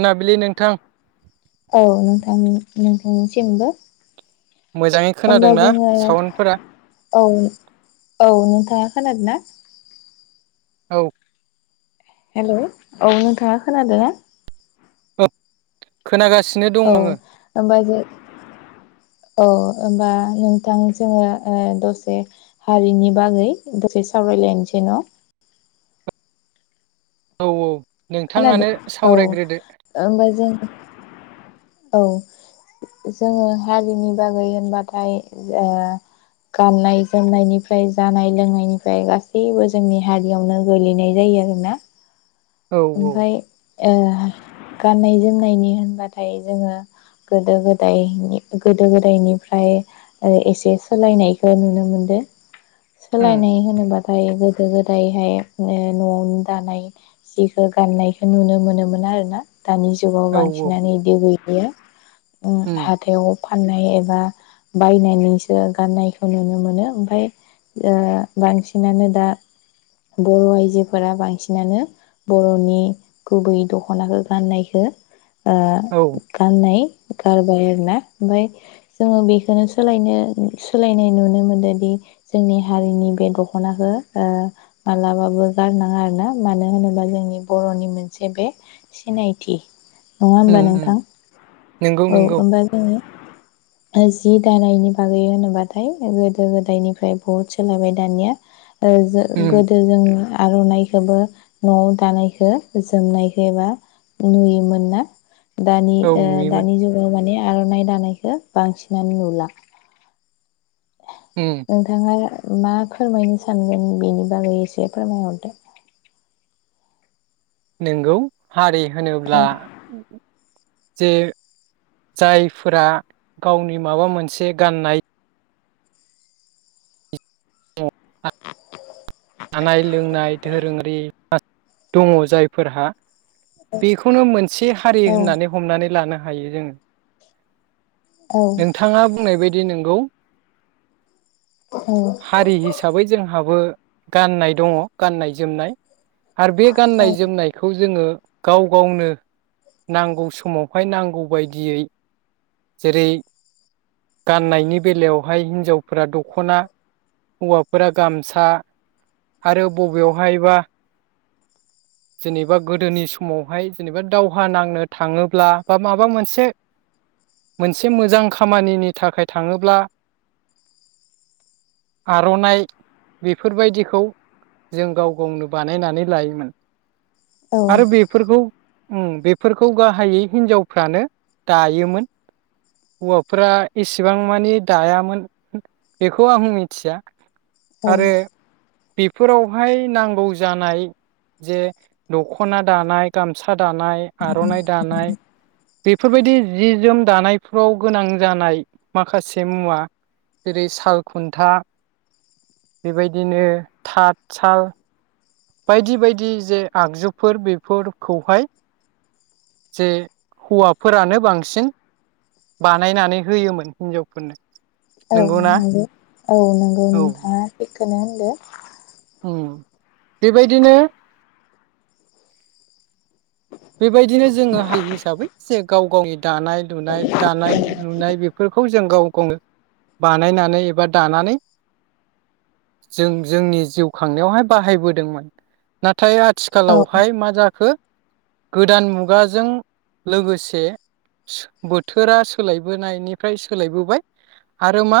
मोनाबिलि नोंथां औ नोंथां नों नों थांनिसिमबो मोजाङै ओमबा खोनादोंना जोङो साउन्डफोरा औ औ नोंथाङा खोनादोना औ हेलौ' औ नोंथाङा खोनादोना ओ खो खोनागासिनो दं औ नोङो होमबा जों औ होमबा नोंथां जोङो ओ दसे हारिनि बागै दसे सावरायलायनोसै न' औ औ खोनादो नोंथाङानो औ सावरायग्रोदो होनबा जों औ जोङो हारिनि बागै होनबाथाय ओ गाननाय जोमनायनिफ्राय जानाय लोंनायनिफ्राय गासैबो जोंनि हारियावनो गोलैनाय जायो आरोना औ औ ओमफाय ओ गाननाय-जोमनायनि होनबाथाय जोङो गोदो-गोदायनि गोदो-गोदायनिफ्राय ओ एसे सोलायनायखो नुनो मोनदो उम सोलायनाय होनोबा ओमफाय गोदो गोदायहाय ओ न'आवनो दानाय जिखो गाननायखो नुनो मोनोमोन आरोना दानि जुगाव औ औ बांसिनानो इदि [unintelligible] अम उम हाथायाव फाननाय एबा बायनानैसो गाननायखौ नुनो मोनो ओमफाय ओ बांसिनानो दा बर' आयजोफोरा बांसिनानो बर'नि गुबैयै दख'नाखो गाननायखो ओ औ गाननाय गारबाय आरोना ओमफाय जोङो बेखोनो सोलायनो सोलायनाय नुनो मोनदोदि जोंनि हारिनि बे दख'नाखो ओ मालाबाबो गारनाङा आरोना मानो होनोबा जोंनि बर'नि मोनसे बे सिनायथि नङा होमबा उम उम नोंथां नोंगौ औ नोंगौ होमबा जोङो ओ जि दानायनि बागै होनोबाथाय गोदो गोदायनिफ्राय बहुद सोलायबाय दानिया ओ जो उम गोदो जों आर'नाइखौबो न'आव दानायखो जोमनायखो एबा नुयोमोन ना दानि औ ओ नुयोमोन दानि जुगाव माने आर'नाइ दानायखौ बांसिनानो नुला उम नोंथाङा मा फोरमायनो सानगोन बेनि बागै एसे फोरमायहरदो। नोंगौ हारि होनोब्ला जे जायफोरा गावनि माबा मोनसे गाननाय जानाय लोंनाय धोरोङारि दङ जायफोरहा बेखौनो मोनसे हारि औ होननानै हमनानै लानो हायो जोङो। औ नोंथाङा बुंनाय बाय दि नोंगौ औ हारि हिसाबै जोंहाबो गाननाय दङ गाननाय जोमनाय आरो बे गाननाय जोमनायखौ जोङो गाव गावनो नांगौ समावहाय नांगौ बायदियै जेरै गाननायनि बेलायावहाय हिनजावफोरा दख'ना हौवाफोरा गामसा आरो बबेयावहायबा जेनेबा गोदोनि समावहाय जेनेबा दावहा नांनो थाङोब्ला बा माबा मोनसे फोरबायदिखौ जों गाव गावनो बानायनानै लायोमोन। औ आरो बेफोरखौ उम बेफोरखौ गाहायै हिनजावफ्रानो दायोमोन हौवाफ्रा इसिबां मानि दायामोन बेखौ आं मिथिया औ आरो बेफोरावहाय नांगौ जानाय जे दखना दानाय गामसा दानाय आर'नाइ दानाय बेफोरबायदि जि जोम दानायफ्राव गोनां जानाय माखासे मुवा जेरै साल खुन्था बेबाय दिनो थाथ साल बायदि बायदि जे आगजुफोर बेफोरखौहाय जे हौवाफोरानो बांसिन बानायनानै होयोमोन हिनजावफोरनो औ नंगौना नंगौ औ नंगौ औ नोंथाङा सै थिगखोनो होनदो उम बेबायदिनो बेबायदिनो जोङो हारि हिसाबै जे गाव गावनि दानाय दुनाय दानाय लुनाय बेफोरखौ जों गाव गावनो बानायनानै एबा दानानै जों जोंनि जिउ खांनायावहाय बाहायबोदोंमोन ना थाय औ आथिखालावहाय मा जाखो गोदान मुगाजों लोगोसे बोथोरा सोलायबोनायनिफ्राय सोलायबोबाय आरो मा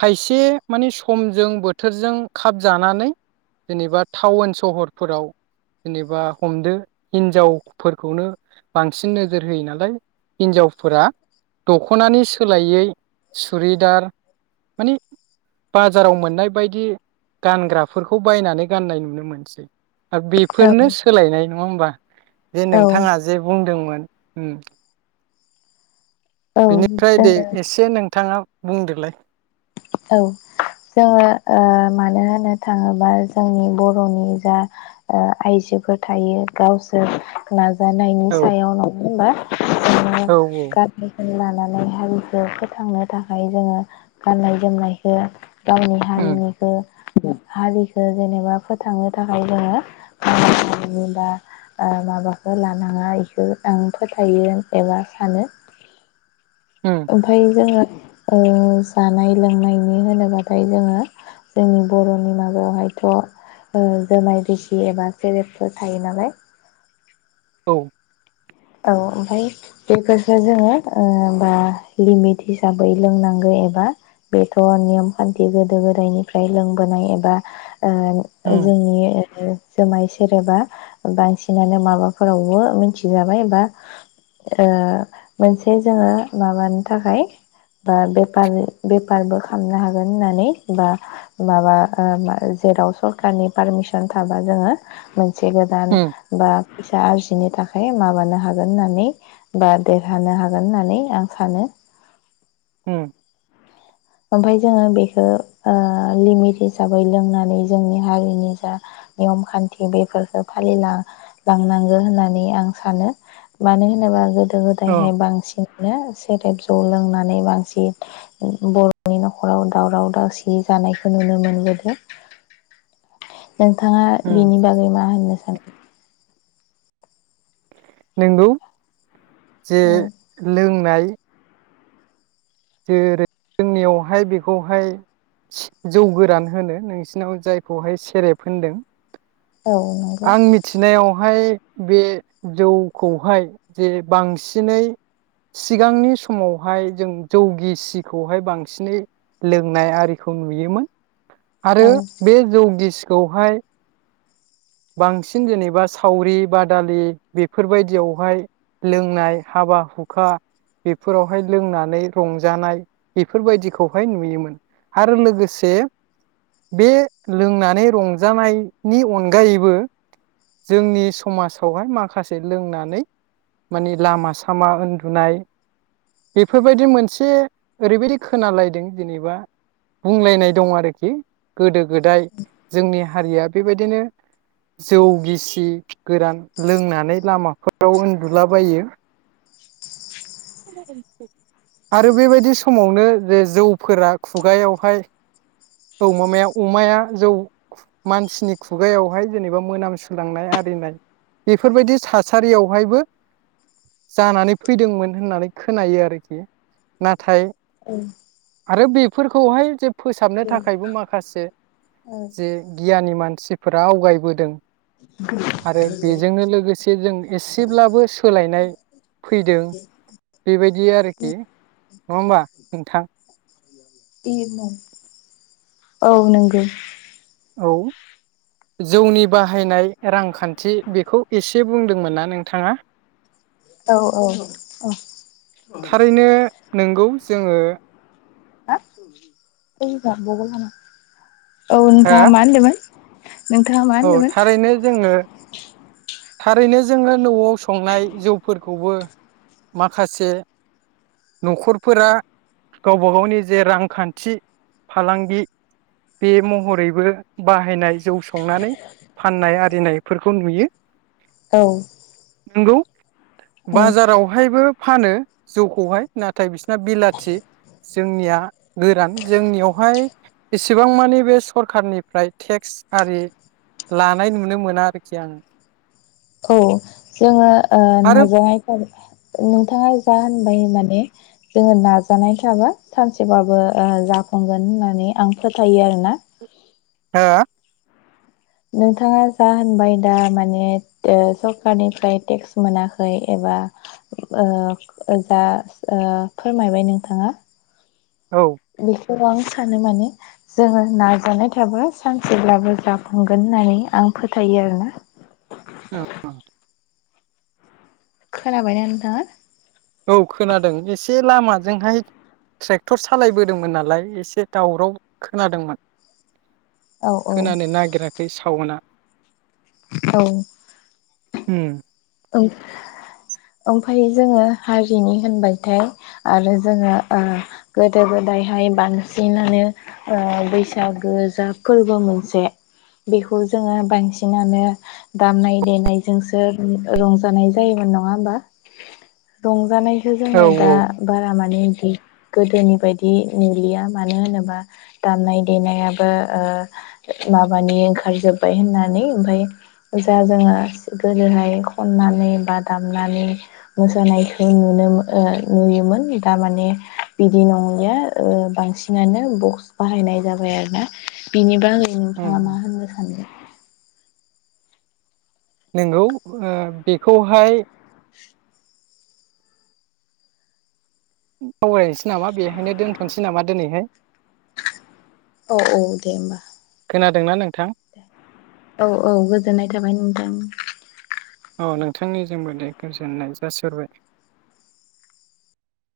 खायसे माने समजों बोथोरजों खाब जानानै जेनेबा टावउन सहरफोराव जेनेबा हमदो हिनजावफोरखौनो बांसिन नोजोर होयो नालाय हिनजावफोरा दख'नानि सोलायै सुरिदार माने बाजाराव मोननाय बायदि गानग्राफोरखौ बायनानै गाननाय नुस ओ बेफोरनो नङा होमबा जे औ नोंथाङा जे बुंदोंमोन हम औ बिनिफ्राय जों दे एसे नोंथाङा बुंदोलाय औ जोङो ओ मानो होनो थाङोबा जोंनि बर'नि जा ओ आइजोफोर थायो गावसोर नाज जानायनि औ सायाव नङा होनबा [unintelligible] [unintelligible] औ [unintelligible] लानानै हारिखौ फोथांनो थाखाय जोङो गाननाय जोमनायखो गावनि उम हारिनिखो हारिखो जेनेबा फोथांनो थाखाय जोङो मालाय हारिनि बा ओ माबाखौ लानाङा इखो आं फोथायो एबा सानो उम ओमफाय जोङो ओ जानाय लोंनायनि होनोबाथाय जोङो जोंनि बर'नि माबायावहायथ' ओ जुमाय गिसि एबा सेरेबफोर थायो नालाय औ औ ओमफाय बेफोरसो जोङो ओ बा लिमिट हिसाबै लोंनांगौ एबा बेथ' नियम खान्थि गोदो गोदायनिफ्राय लोंबोनाय एबा ओ उम जोंनि ओ जुमाय सेरेबा बांसिनानो माबाफोरावबो मिथिजाबाय बा ओ मोनसे जोङो माबानो थाखाय ओ बेफार बेफारबो खामनो हागोन होन्नानै बा माबा ओ मा जेराव सरकारनि पारमिसन थाबा जोङो से गोदान उम बा फिसा आरजिनो थाखाय माबानो होन होननानै बा देरहानो हागोन होननानै आं सानो उम ओमफ्रायाय जोङो बेखौ ओ लिमिट हिसाबै लोंनानै जोंनि हारिनि जा नियम खान्थि बेफोरखौ फालिल लांनांगौ होननानै आं सानो मानो होनोबा गोदो अ गोदायहाय बांसिनानो सेरेफ जौ लोंनानै बांसिन बर बर' नि नखराव दावराव दावसि जानायखौ नुनो मोनबोदों नोंथाङा उम बिनि बागै मा होननो सानो नोंगौ जे औ लों नाय जेरै जोंनियावहाय बेखौहाय जौ गोरान होनो नोंसिनाव जायखौहाय सेरेब होनदों औ नंगौ बेहाय बे जौखौहाय जे बांसिनै सिगांनि समावहाय जों जौगिसिखौहाय बांसिनै लोंनाय आरिखौ नुयोमोन औ आरो बे जौ गिसि बेहाय बांसिन जेनेबा सावरि बादालि बेफोरबायदियावहाय लोंनाय हाबा हुखा बेफोरावहाय लोंनानै रंजानाय बेफोरबायदिखौहाय नुयोमोन आरो लोगोसे बे लोंनानै रंजानायनि अन अनगायैबो जोंनि समाजावहाय माखासे लोंनानै माने लामा सामा उन्दुनाय बेफोरबायदि मोनसे ओरैबायदि खोनालायदों जेनेबा बुंलायनाय दं आरोखि गोदो। गोदाय जोंनि हारिया बेबायदिनो जौ गिसि गोरान लोंनानै लामाफोराव उन्दुलाबायो आरो बेबायदि समावनो जे जौफोरा खुगायावहाय औ माया अमाया जौ मानसिनि खु खुगायावहाय जेनेबा मोनामसुलांनाय आरिनाय बेफोरबायदि थासारियावहायबो जानानै फैदोंमोन होननानै खोनायो आरोखि नाथाय औ आरो बेफोरखौहाय जे फोसाबनो थाखायबो माखासे जे गियानि मान। फोर आवगायबोदों। आरो बेजोंनो लोगोसे जों एसेब्लाबो सोलायनाय फैदों बेबायदि आरोखि नङा होमबा? नोंथां [unintelligible] औ नोंगौ औ जौनि बाहायनाय रांखान्थि बेखौ एसे बुंदोंमोन ना नोंथाङा औ औ थारैनो औ नोंगौ जोङो। [unintelligible] औ हो नोंथाङा मा होनदोंमोन? नोंथाङा मा औ होनदोंमोन? थारैनो जोङो थारैनो जोङो नआव संनाय जौफोरखौबो माखासे नखरफोरा गावबा गावनि जे रांखान्थि फालांगि बे महरैबो बाहायनाय जौ संनानै फाननाय आरिनायफोरखौ नुयो। औ नोंगौ। औ बाजारावहायबो फानो जौखौहाय नाथाय बिसना बिलाथि जोंनिया गोरान जोंनियावहाय एसेबां मानि बे सरखारारनिफ्राय टेक्स आरि लानाय नुनो मोना आरोखि आङो। औ जोङो आरो नाजानायख नोंथाङा जा होनबाय माने जोङो नाजानाय थाबा सानसेबाबो जाफुंगोन होननानै आं फोथायो आरोना। हा। नोंथाङा जा होनबाय दा माने सरखारारनिफ्राय टेक्स मोनाखै एबा जा फोरमायबाय नोंथाङा औ। बेखौ आं सानो माने जोङो नाजानाय थाबा सानसेब्लाबो जाफुंगोन होननानै आं फोथायो आरोना। [unintelligible] खोनाबायना नोंथाङा? औ खोनादों एसे लामाजोंहाय ट्रेक्टर सालायबोदोंमोन नालाय एसे दावराव खोनादोंमोन। औ औ खोनानो नागिराखै सावना। औ। उम। ओमफ्राय जोंङो हारिनि होनबायथाय आरो जोंङो गोदो गोदायहाय बांसिनानो बैसागो जा फोरबो मोनसे बेखौ जोंङो बांसिनानो दामनाय देनायजोंसो रंजानाय जायोमोन नंङा होमबा रंजानाय बे औ जोंङो दा बारा मानि गोदोनि बायदि नुलिया मानो होनोबा दामनाय देनायाबो माबानि ओंखारजोब्बाय होननानै ओमफाय जा जोंङो गोदोहाय खननानै बा दामनानै मोसानायखौ नुनो नुयोमोन दारमाने बिदि नंलिया बांसिनानो बक्स बाहायनाय जाबाय आरो ना बिनिबा नोंथाङा मा उम होननो सानो नंगौ बेखौहाय [inaudible] नामा बेहाय दोनथ'सैमा दिनैहाय औ औ दे होमबा। खोनादोंना नोंथां। औ औ गोजोननाय थाबाय नोंथां। औ नोंथांनिसिमबो दे गोजोननाय जासबाय।